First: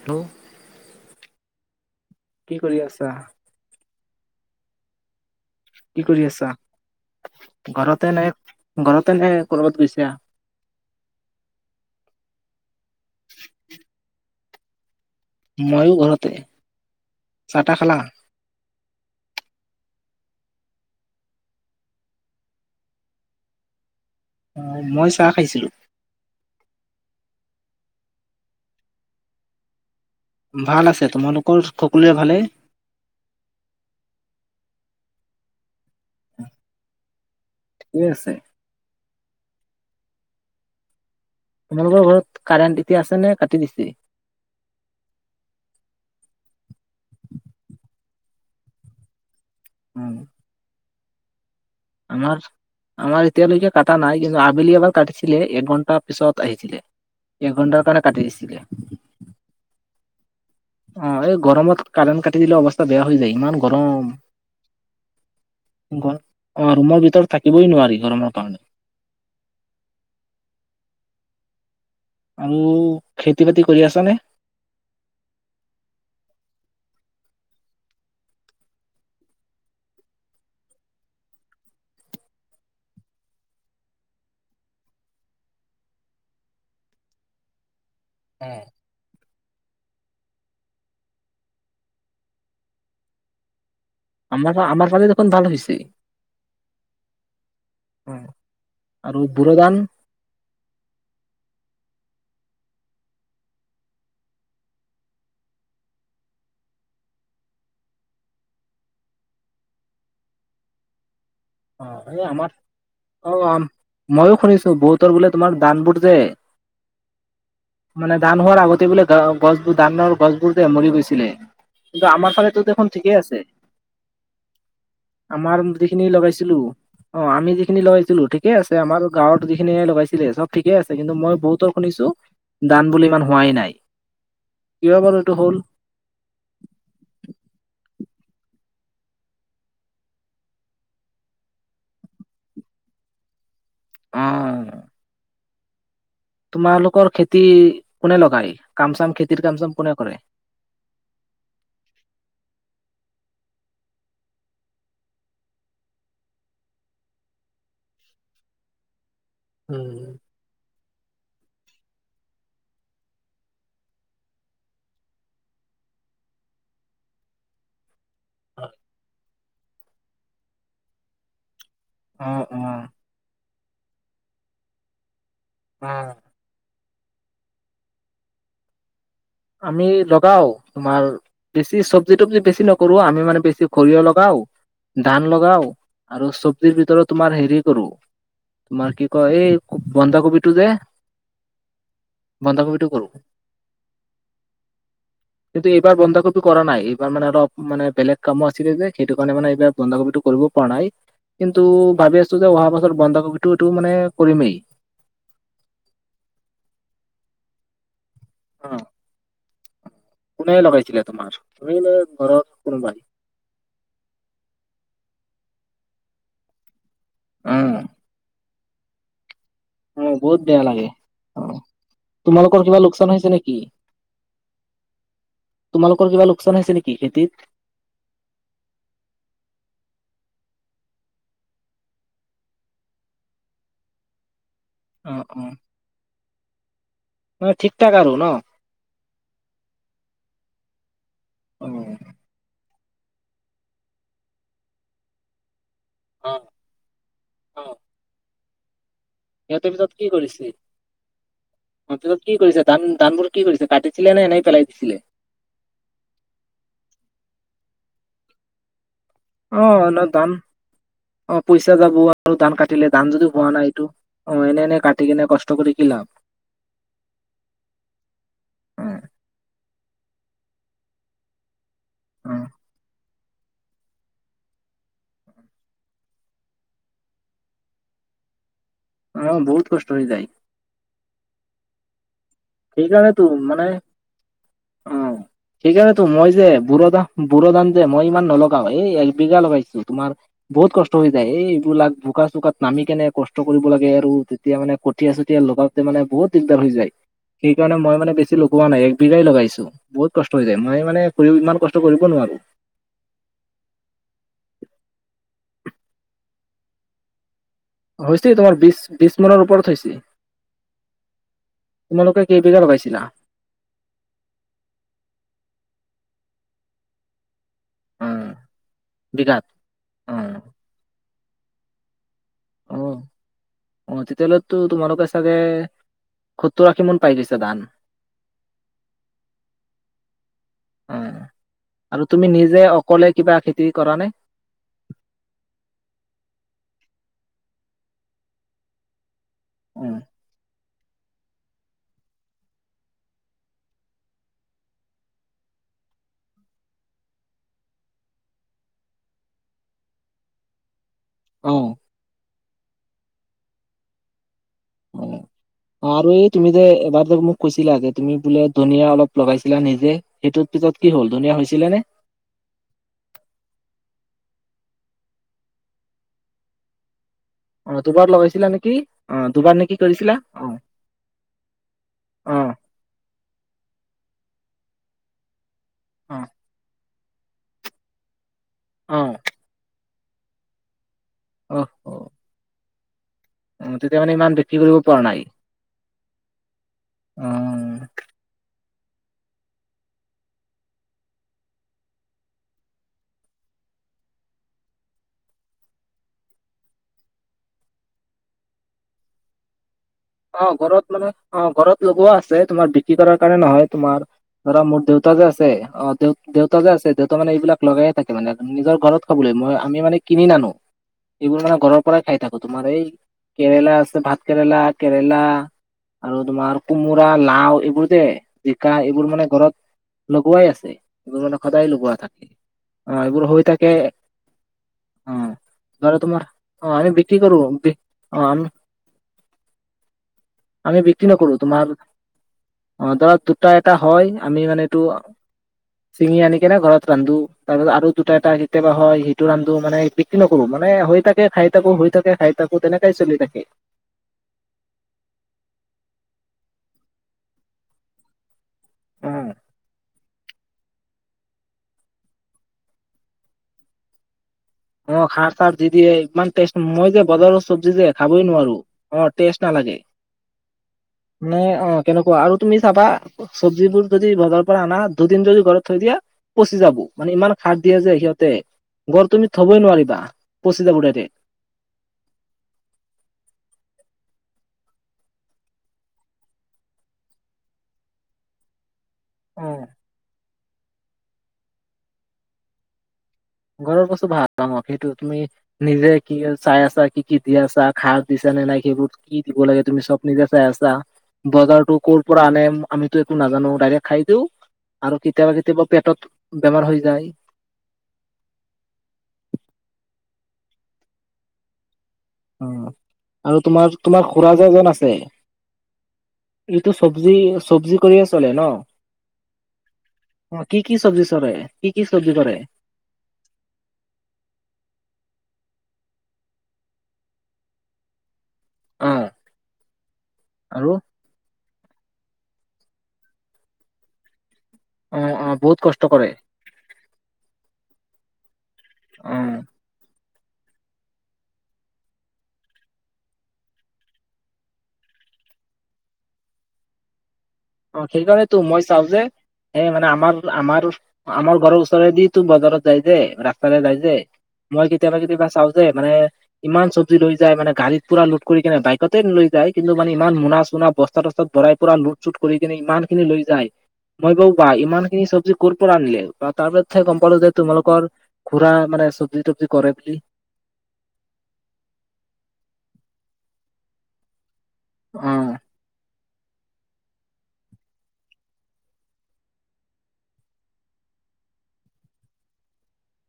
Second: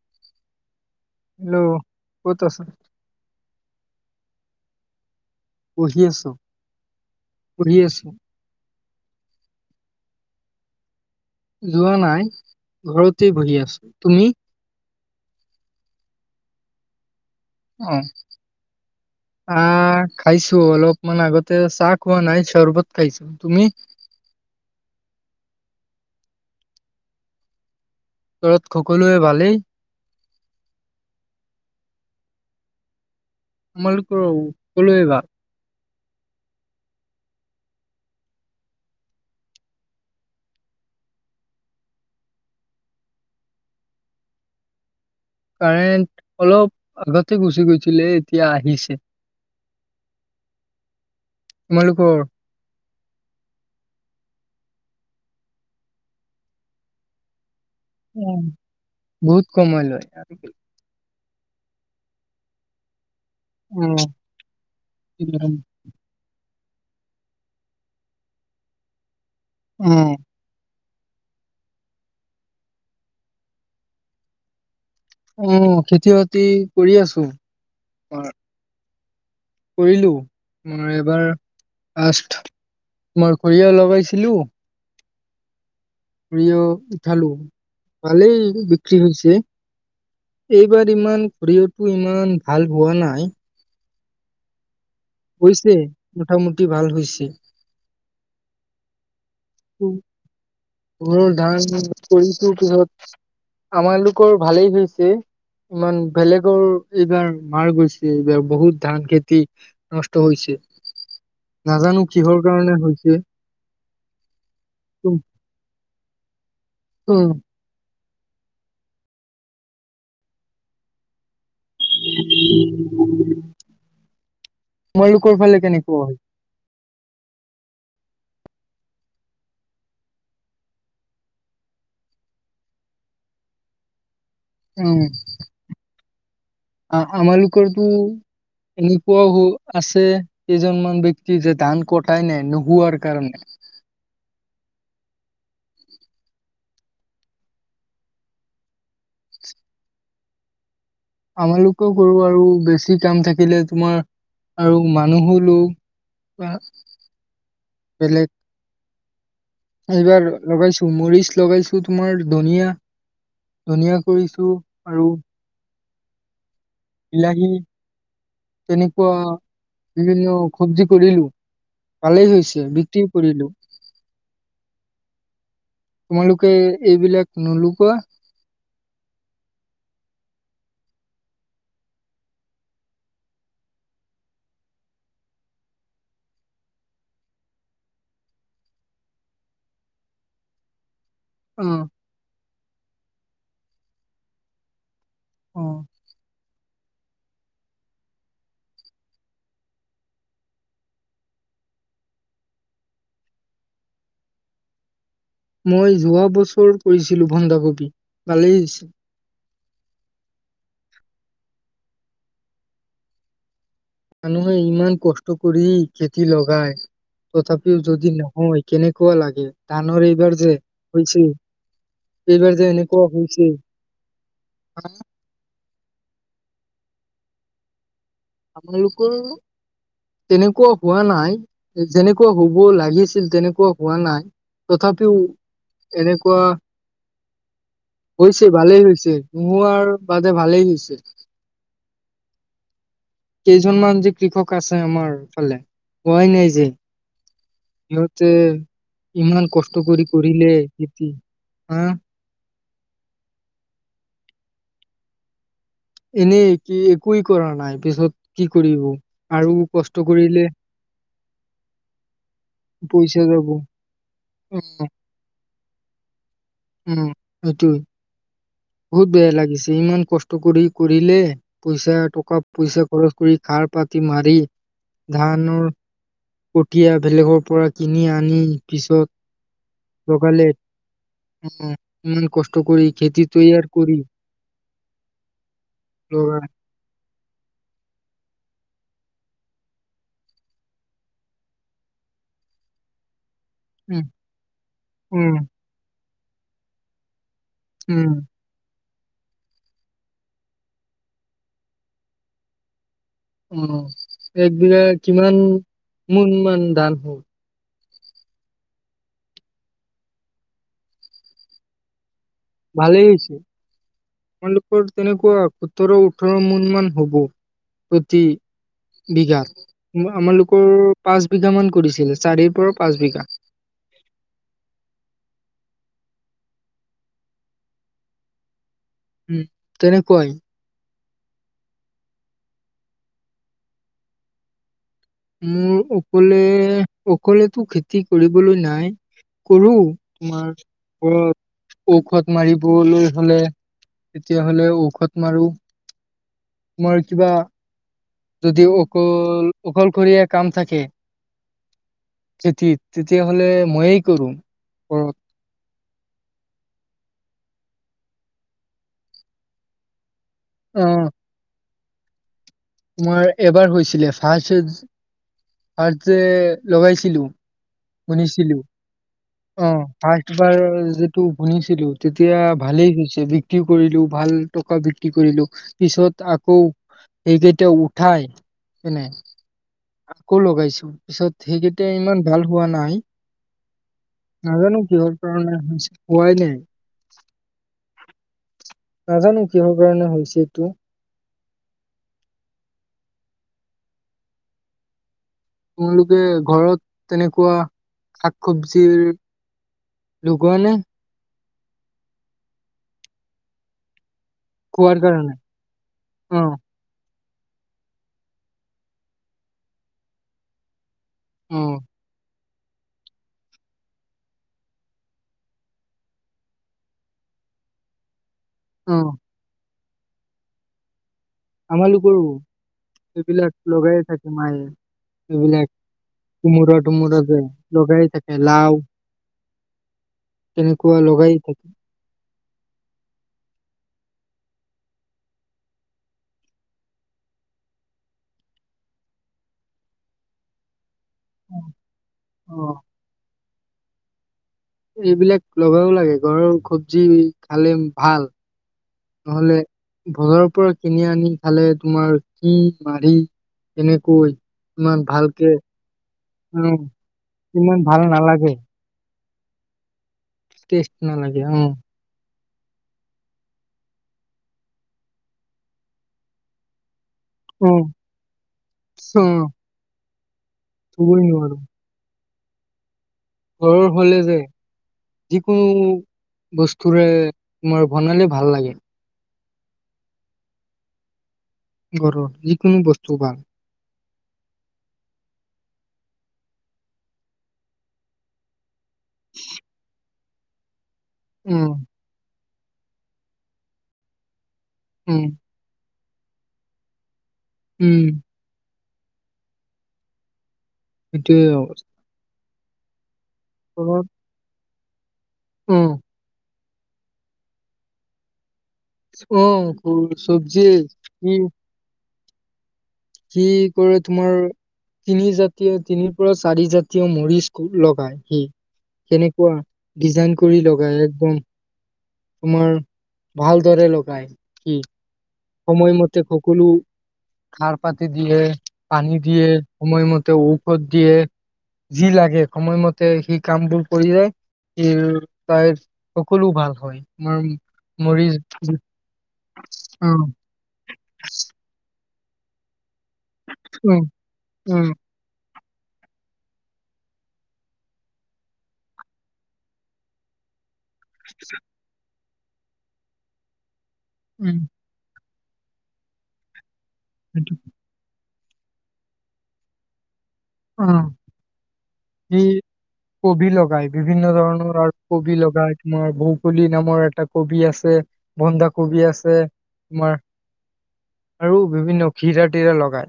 Hello ', hello, ক'ত আছ? [unintelligible] বহি কি কৰি আছো, আছা? বহি আছো, ঘৰতে নাই ঘৰতে নাই কৰ'বাত গৈছা? যোৱা নাই। ঘৰতে বহি আছো, তুমি? ময়ো ঘৰতে। চাহ তাহ অ', [inaudible] আহ', খাইছো, অলপমান আগতে চাহ খোৱা নাই চৰ্বত খাইছো। তুমি? অ', মই চাহ খাইছিলো। ঘৰত সকলোৱে ভালেই। ভাল আছে। তোমালোকৰ সকলোৱে ভালেই? [unintelligible] সকলোৰে ভাল। [unintelligible] ঠিকে আছে। তোমালোকৰ ঘৰত কাৰেণ্ট এতিয়া আছে নে, কাটি দিছে? কাৰেন্ত অলপ আগতে গুচি গৈছিলে। এতিয়া আহিছে। উম', তোমালোকৰ আমাৰ আমাৰ এতিয়ালৈকে কটা নাই। কিন্তু, আবেলি এবাৰ কাটিছিলে। এক ঘন্টা পিছত আহিছিলে। এঘন্টাৰ কাৰণে কাটি উম, দিছিলে। বহুত সময় লয়। অ', এই গৰমত কাৰেণ্ট কাটি দিলে। অৱস্থা বেয়া হৈ যায়। ইমান গৰম গৰ অ', ৰুমৰ ভিতৰত থাকিবই নোৱাৰি। গৰমৰ কাৰণে, উম', আৰু খেতি-বাতি কৰি আছা নে? উম', খেতি-বাতি কৰি আছো। [unintelligible] কৰিলো। উম, এবাৰ লাষ্ট মই সৰিয়হ লগাইছিলো। সৰিয়হ উঠালো, ভালেই বিক্ৰী হৈছে। এইবাৰ ইমান সৰিয়হটো ইমান ভাল হোৱা নাই। আমাৰটো আমাৰ ফালেটো হৈছে। মোটামুটি ভাল হৈছে। উম', আৰু বুুৰুধান? বুৰুধান ধান কৰিছো। পিছত আমালোকৰ ভালেই হৈছে। ইমান বেলেগৰ এইবাৰ মাৰ গৈছে, এইবাৰ বহুত ধান খেতি নষ্ট হৈছে। অ নাজানো এই কিহৰ আমাৰ কাৰণে হৈছে। অ', মইয়ো শুনিছোঁ। উম, বহুতৰ বোলে তোমাৰ ধানবোৰ যে উম', মানে ধান হোৱাৰ আগতে বোলে গা অ, গছবোৰ, ধানৰ গছবোৰ যে মৰি গৈছিলে। কিন্তু, আমাৰ ফালেটো দেখোন ঠিকেই আছে। তোমালোকৰ ফালে আমাৰ কেনেকুৱা যিখিনি হয় লগাইছ ছিলো অ', আমি যিখিনি লগাইছিলো ঠিকে আছে। আমাৰ গাঁৱত যিখিনিয়ে লগাইছিলে চব ঠিকে আছে। কিন্তু, মই বহুতৰ শুনিছোঁ। ধান বোলে। ইমান হোৱাই নাই। কিয় উম', বাৰু এইটো হ'ল আ-আমালোকৰ টো এনেকুৱাও [unintelligible] আছে কেইজনমান ব্যক্তি যে ধান কটাই নাই, নোহোৱাৰ কাৰণে। অ তোমালোকৰ খেতি কোনে লগায়? কাম-চাম খেতিৰ কাম-চাম কোনে কৰে? আমালোকেও কৰোঁ, আৰু বেছি কাম থাকিলে তোমাৰ আৰু মানুহো লওঁ। আ, বেলেগ উম এইবাৰ লগাইছোঁ মৰিচ লগাইছো, তোমাৰ ধনিয়া, ধনিয়া কৰিছোঁ, আৰু বিলাহী তেনেকুৱা বিভিন্ন চব্জি কৰিলোঁ। ভালেই অ হৈছে, অ বিক্ৰীও কৰিলোঁ। তোমালোক কে এইবিলাক নোলগোৱা? আমি লগাও, তোমাৰ বেছি চব্জি-তব্জি বেছি নকৰোঁ, আমি মানে বেছি সৰিয়হ লগাওঁ ধান লগাও, আৰু চব্জিৰ ভিতৰত তোমাৰ হেৰি কৰোঁ তোমাৰ কি কয়, এই বন্ধাকবি টো যে। উম। বন্ধাকবিটো কৰোঁ। অ কিন্তু, এইবাৰ বন্ধা কবি টো কৰা নাই, এইবাৰ মানে অলপ মানে বেলেগ কামো আছিলে যে, সেইটো কাৰণে মানে এইবাৰ বন্ধাকবিটো কৰিব পৰা নাই। কিন্তু, ভাবি আছোঁ যে, অহা বছৰ বন্ধাকবিটো এইটো মানে কৰিমেই। মই যোৱা বছৰ কৰিছিলোঁ বন্ধাকবি, ভালেই অ হৈছিল। কোনে লগাইছিলে তোমাৰ, তুমি নে ঘৰত কোনোবাই? মানুহে ইমান কষ্ট কৰি খেতি লগায়, অ তথাপিও যদি নহয়? কেনেকুৱা লাগে? অ ধানৰ এইবাৰ বহুত যে বেয়া লাগে হৈছে, অ তোমালোকৰ এইবাৰ যে কিবা লোকচান এনেকুৱা হৈছে নেকি [unintelligible] তোমালোকৰ কিবা লোকচান হৈছে নেকি খেতিত? [unintelligible] তেনেকুৱা হোৱা নাই, যেনেকুৱা হ'ব লাগিছিল, তেনেকুৱা হোৱা নাই। অ তথাপিও অ এনেকুৱা মানে ঠিক ঠাক আৰু ন হৈছে ভালেই হৈছে, মোৰ আৰু বাদে ভালেই হৈছে। অ। কেইজনমান যি কৃষক আছে আমাৰফালে [unintelligible] অ নাই যে অ সিঁহতে ইমান সিহঁতে কষ্ট পিছত কি কৰি কৰিছে কৰিলে খেতি হা! অ', পিছত কি কৰিছে ধান ধানবোৰ কি কৰিছে কাটিছিলে নে এনেই পেলাই দিছিলে। এনেই কি একোৱ কৰা নাই, পিছত কি কৰিব, আৰু অ ন কষ্ট ধান কৰিলে অ, পইচা যাব আৰু ধান কাটিলে, ধান পইচা যদি যাব পোৱা নাই এইটো অ, এনে-এনে উম কাটি কেনে কষ্ট কৰি কি লাভ। উম, সেইটোৱে। অ বহুত বেয়া লাগিছে, ইমান কষ্ট কৰি কৰিলে, পইচা অ টকা-পইচা খৰচ কৰি খাৰ-পাতি মাৰি, ধানৰ কঠীয়া বেলেগৰ পৰা কিনি আনি অ বহুত কষ্ট হৈ পিছত যায় লগালে, ইমান কষ্ট কৰি সেইকাৰণেতো খেতিত। মানে অ, সেইকাৰণেতো মই লগা যে বুঢ়া ধা বু়ৰ ধান যে মই ইমান নলগাও, এই একবিঘা লগাইছো, তোমাৰ বহুত কষ্ট হৈ যায়, এই এইবিলাক বোকা-চোকাত নামি কেনে কষ্ট কষ্ট কৰিব লাগে উম আৰু তেতিয়া মানে কঠীয়া উম চঠীয়া লগাওঁতে মানে বহুত দিগদাৰ হৈ যায়। সেইকাৰণে মই উম মানে বেছি লগুৱা নাই এক বিঘাই লগাইছোঁ বহুত কষ্ট হৈ যায় মই মানে ইমান কষ্ট কৰিব নোৱাৰোঁ। উম, এক বিঘাই কিমান মোন মান ধান হ'ল? হৈছে তোমাৰ বিশ বিশ মোনৰ ওপৰত হৈছে। তোমালোকে কেই বিঘা ভালেই হৈছে তোমালোকৰ তেনেকুৱা সোতৰ ওঠৰ মোন মান হ'ব। প্ৰতি অ', বিঘাত। অ', আমালোকৰ পাঁচ বিঘা মান কৰিছিল চাৰিৰ পৰা অ', পাঁচ বিঘা। অ', তেতিয়া হ'লেতো তোমালোকে চাগে সত্তৰ আষী মোন পাই গৈছা ধান। [inaudible] উম, তেনেকুৱাই। অ', আৰু তুমি নিজে অকলে কিবা খেতি কৰা নে? মোৰ অকলে অকলেতো খেতি কৰিবলৈ নাই কৰো। তোমাৰ ঔষধ মাৰিবলৈ হ'লে। তেতিয়াহ'লে ঔষধ মাৰো। তোমাৰ কিবা যদি অকল অকল অকলশৰীয়া কাম থাকে। অ'। খেতিত তেতিয়াহ'লে মইয়ে কৰো। অ উম। অ', আৰু এই তুমি যে এবাৰ যে মোক কৈছিলা যে তুমি বোলে ধনীয়া অলপ লগাইছিলা নিজে। সেইটোত পিছত কি হ'ল ধনীয়া হৈছিলে নে? তোমাৰ এবাৰ হৈছিলে ফাষ্ট ফাৰ্ষ্ট যে লগাইছিলো। অ দুবাৰ লগাইছিলা ভুনিছিলো নেকি? অ দুবাৰ নে অ' কি কৰিছিলা? ফাৰ্ষ্ট অ বাৰ যিটো ভুনিছিলো অ তেতিয়া ভালেই হৈছে বিক্ৰী কৰিলো ভাল টকা বিক্ৰী কৰিলো। অ পিছত আকৌ সেইকেইটা উঠাই অ কেনে আকৌ লগাইছো। পিছত অহ সেইকেইটা ইমান ভাল হোৱা নাই। অ তেতিয়া মানে ইমান বিক্ৰী কৰিব নাজানো পৰা কিহৰ নাই। কাৰণে হৈছে পোৱাই নাই। অ'। নাজানো কিহৰ কাৰণে হৈছে এইটো। তোমলোকে ঘৰত তেনেকুৱা শাক চব্জিৰ অ', ঘৰত মানে অ' ঘৰত লগোৱা আছে তোমাৰ বিক্ৰী কৰাৰ কাৰণে নহয়। তোমাৰ ধৰা মোৰ খোৱাৰ দেউতা যে কাৰণে আছে অ' দে-দেউতা যে আছে দেউ ত' মানে এইবিলাক লগাই থাকে মানে নিজৰ ঘৰত খাবলৈ মই আমি মানে কিনি নানো। এইবোৰ মানে অ ঘৰৰ পৰাই খাই থাকো তোমাৰ এই কেৰেলা আছে ভাত কেৰেলা। কেৰেলা আৰু তোমাৰ কোমোৰা লাও এইবোৰ যে। জিকা অ এইবোৰ মানে ঘৰত লগোৱাই আছে এইবোৰ মানে সদায় লগোৱা আমালোকৰো থাকে। অ এইবোৰ হৈ এইবিলাক থাকে লগাইয়ে থাকে মায়ে। অ এইবিলাক ধৰা তোমাৰ অ কোমোৰা আমি বিক্ৰী তোমোৰা কৰো যে লগাই অ থাকে আমি লাও। আমি তেনেকুৱা বিক্ৰী লগাই নকৰো থাকে তোমাৰ অ' ধৰা দুটা এটা হয় আমি মানে এইটো [inaudible] চিঙি আনি কেনে ঘৰত ৰান্ধো। তাৰপিছত আৰু দুটা এটা কেতিয়াবা হয় সেইটো ৰান্ধো মানে বিক্ৰী নকৰো মানে হয় থা কে খাই থাকো হৈ খাই থাকে খাই অ থাকো তেনেকাই চলি থাকে। এইবিলাক লগাব লাগে ঘৰৰ চব্জি খালে ভাল। অ নহ'লে বজাৰৰ পৰা কিনি আনি খালে, তোমাৰ কি মাৰি কেনেকৈ? ইমান অ' খাৰ ভালকে চাৰ দি দিয়ে ইমান টেষ্ট অ মই যে বজাৰৰ চব্জি ইমান যে ভাল খাবই নালাগে নোৱাৰো। অ' টেষ্ট নালাগে টেষ্ট নালাগে নে অ' কেনেকুৱা আৰু তুমি চাবা চব্জিবোৰ যদি বজাৰৰ পৰা আনা দুদিন যদি ঘৰত থৈ দিয়া পচি যাব মানে ইমান। সাৰ অ দিয়ে যে সিহঁতে ঘৰত চ- তুমি অ থবই নোৱাৰিবা পঁচি যাব ডাইৰেক্ট। থবই নোৱাৰো। ঘৰৰ হ'লে যে যিকোনো বস্তুৰে তোমাৰ বনালে ভাল লাগে। উম। ঘৰৰ যিকোনো বস্তু ভাল। ঘৰৰ বস্তু ভাল অ' সেইটো তুমি। নিজে কি চাই আছা, কি কি দি আছা সাৰ দিছা নে নাই সেইবোৰ কি দিব লাগে তুমি নিজে চাই আছা। উম বজাৰতো ক'ৰ পৰা আনে আমিতো একো নাজানো ডাইৰেক্ট খাই দিও। আৰু উম কেতিয়াবা কেতিয়াবা পেটত বেমাৰ হৈ যায়। উম। সেইটোৱে [unintelligible] অ' আৰু তোমাৰ তোমাৰ খুৰা যে এজন আছে। উম। এইটো চব্জি চব্জি কৰিয়ে চলে ন' অ'সৰু অ কি চব্জি কি চলে সি কি কি চব্জি কৰে। সি কৰে তোমাৰ তিনি জাতীয় তিনিৰ পৰা চাৰি জাতীয় মৰিচ লগায়। সি অ কেনেকুৱা ডিজাইন কৰি আৰু লগাই একদম। তোমাৰ ভাল দৰে লগাই সি। অ' অ' বহুত কষ্ট কৰে সময়মতে সকলো সাৰ পাতি দিয়ে। অ পানী দিয়ে সময়মতে ঔষধ দিয়ে। যি লাগে সময়মতে সি কামবোৰ কৰি যায়। [unintelligible] তাইৰ সকলো ভাল হয় আমাৰ অ' মৰিচ সেইকাৰণেতো মই চাও যে সেই মানে আমাৰ উম আমাৰ আমাৰ ঘৰৰ ওচৰেদি তোৰ বজাৰত যাই যে, ৰাস্তাৰে যাই যে উম মই উম কেতিয়াবা কেতিয়াবা চাওঁ যে মানে ইমান চবজি লৈ যায় মানে গাড়ীত পুৰা লোড কৰি কেনে বাইকতেই ন লৈ যায় কিন্তু মানে ইমান মোনা চুনা বস্তু। বস্তা সস্তাত ভৰাই পুৰা লোট চোট কৰি কিনে ইমান খিনি লৈ যায় মই বাৰু ইমান। উম ইমান খিনি চব্জি কৰ পৰা আনিলে বা তাৰ পা চাই গম পালো যে সেইটো। তোমালোকৰ খুৰা মানে চব্জি তব্জি কৰে বুলি অ' সি কবি লগাই বিভিন্ন ধৰণৰ অ কবি লগাই তোমাৰ বহু। কলি নামৰ এটা কবি আছে বন্ধা কবি আছে তোমাৰ আৰু বিভিন্ন খীৰা তিৰা লগাই।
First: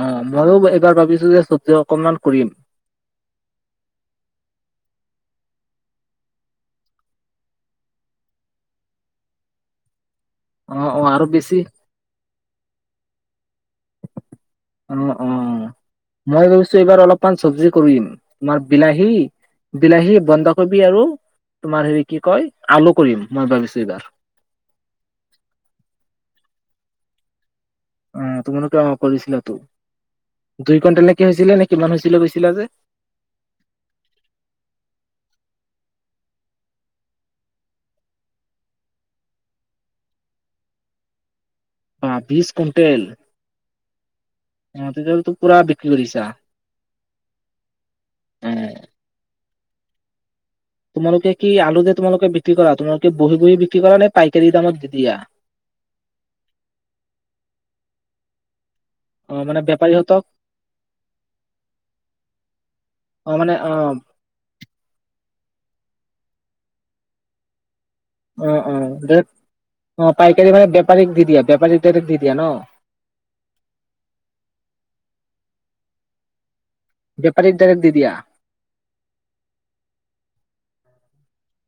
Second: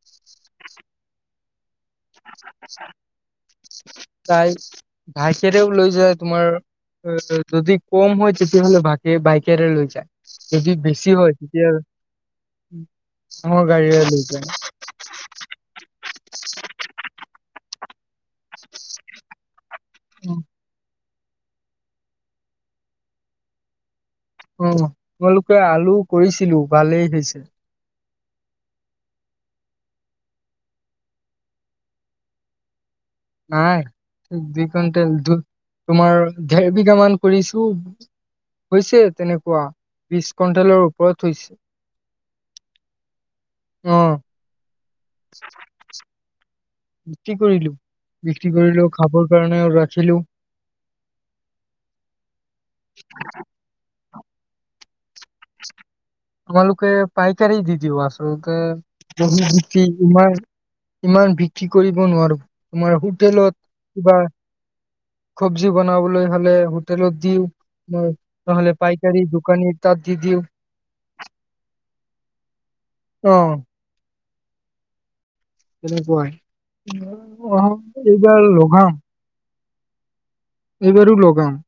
অ' ময়ো এইবাৰ ভাবিচিলো যে [inaudible] তাই [inaudible] লৈ যায় তোমাৰ যদি কম হয় তেতিয়া হ'লে বাকে বাইকৰে লৈ যায়। যদি অ অ বেছি আৰু হয়, তেতিয়া ডাঙৰ গাড়ীৰে লৈ যায়। অ', অ', মই ভাবিছোঁ এইবাৰ অলপমান চবজি কৰিম। তোমাৰ বিলাহী, বিলাহী, বন্ধাকবি আৰু তোমাৰ হেৰি কি কয় আলু কৰিম মই ভাবিছোঁ এইবাৰ। উ, তোমালোকে আলু কৰিছিলোঁ ভালেই হৈছে। অ' তোমালোকে অ' কৰিছিলাতো, দুই কুইণ্টেল নেকি হৈছিলে নে কিমান হৈছিলে কৈছিলা যে। নাই দুই কুইণ্টেল দু তোমাৰ ডেৰ বিঘামান কৰিছোঁ হৈছে তেনেকুৱা বিছ কুইণ্টেলৰ ওপৰত হৈছে। অ' বিছ কুইণ্টেল, অ অ' তেতিয়া বিক্ৰী কৰিলোঁ, বিক্ৰী অ কৰিলোঁ খাবৰ কাৰণেও ৰাখিলোঁ। তোমালোকে কি আলু যে তোমালোকে বিক্ৰী কৰা, তোমালোকে বহি বহি বিক্ৰী কৰা নে পাইকাৰীৰ দামত দি দিয়া? আমালোকে পাইকাৰি দি দিওঁ, আচলতে অ বহি মানে বিক্ৰী বেপাৰীহঁতক ইমান ইমান বিক্ৰী কৰিব নোৱাৰোঁ, তোমাৰ অ মানে হোটেলত অ কিবা সবজি বনাবলৈ হ'লে হোটেলত দিওঁ। অ', অ' বেলেক তাত অ' দি দিও পাইকাৰী মানে বেপাৰীক দি দিয়া, বেপাৰীক ডাইৰেক্ট দি দিয়া ন'? অ'। তেনেকুৱাই। বেপাৰীক অহা, ডাইৰেক্ট দি দিয়া এইবাৰ লগাম। এইবাৰো লগাম।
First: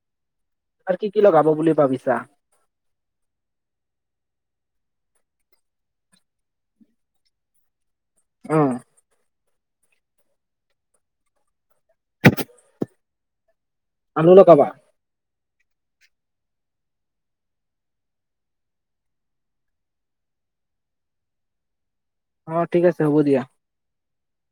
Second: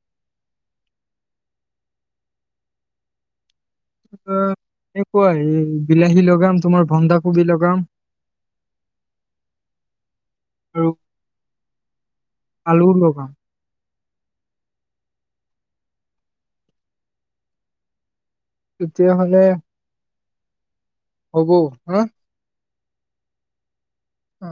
আৰু কি কি লগাব বুলি ভাবিছা? অ' এনেকুৱাই বিলাহী লগাম, তোমাৰ বন্ধাাকবি লগাম। অ'। আৰু আলু লগাম। আলু লগাবা? তেতিয়াহ'লে হ'ব হা? অ' ঠিক আছে, হ'ব দিয়া। অ'।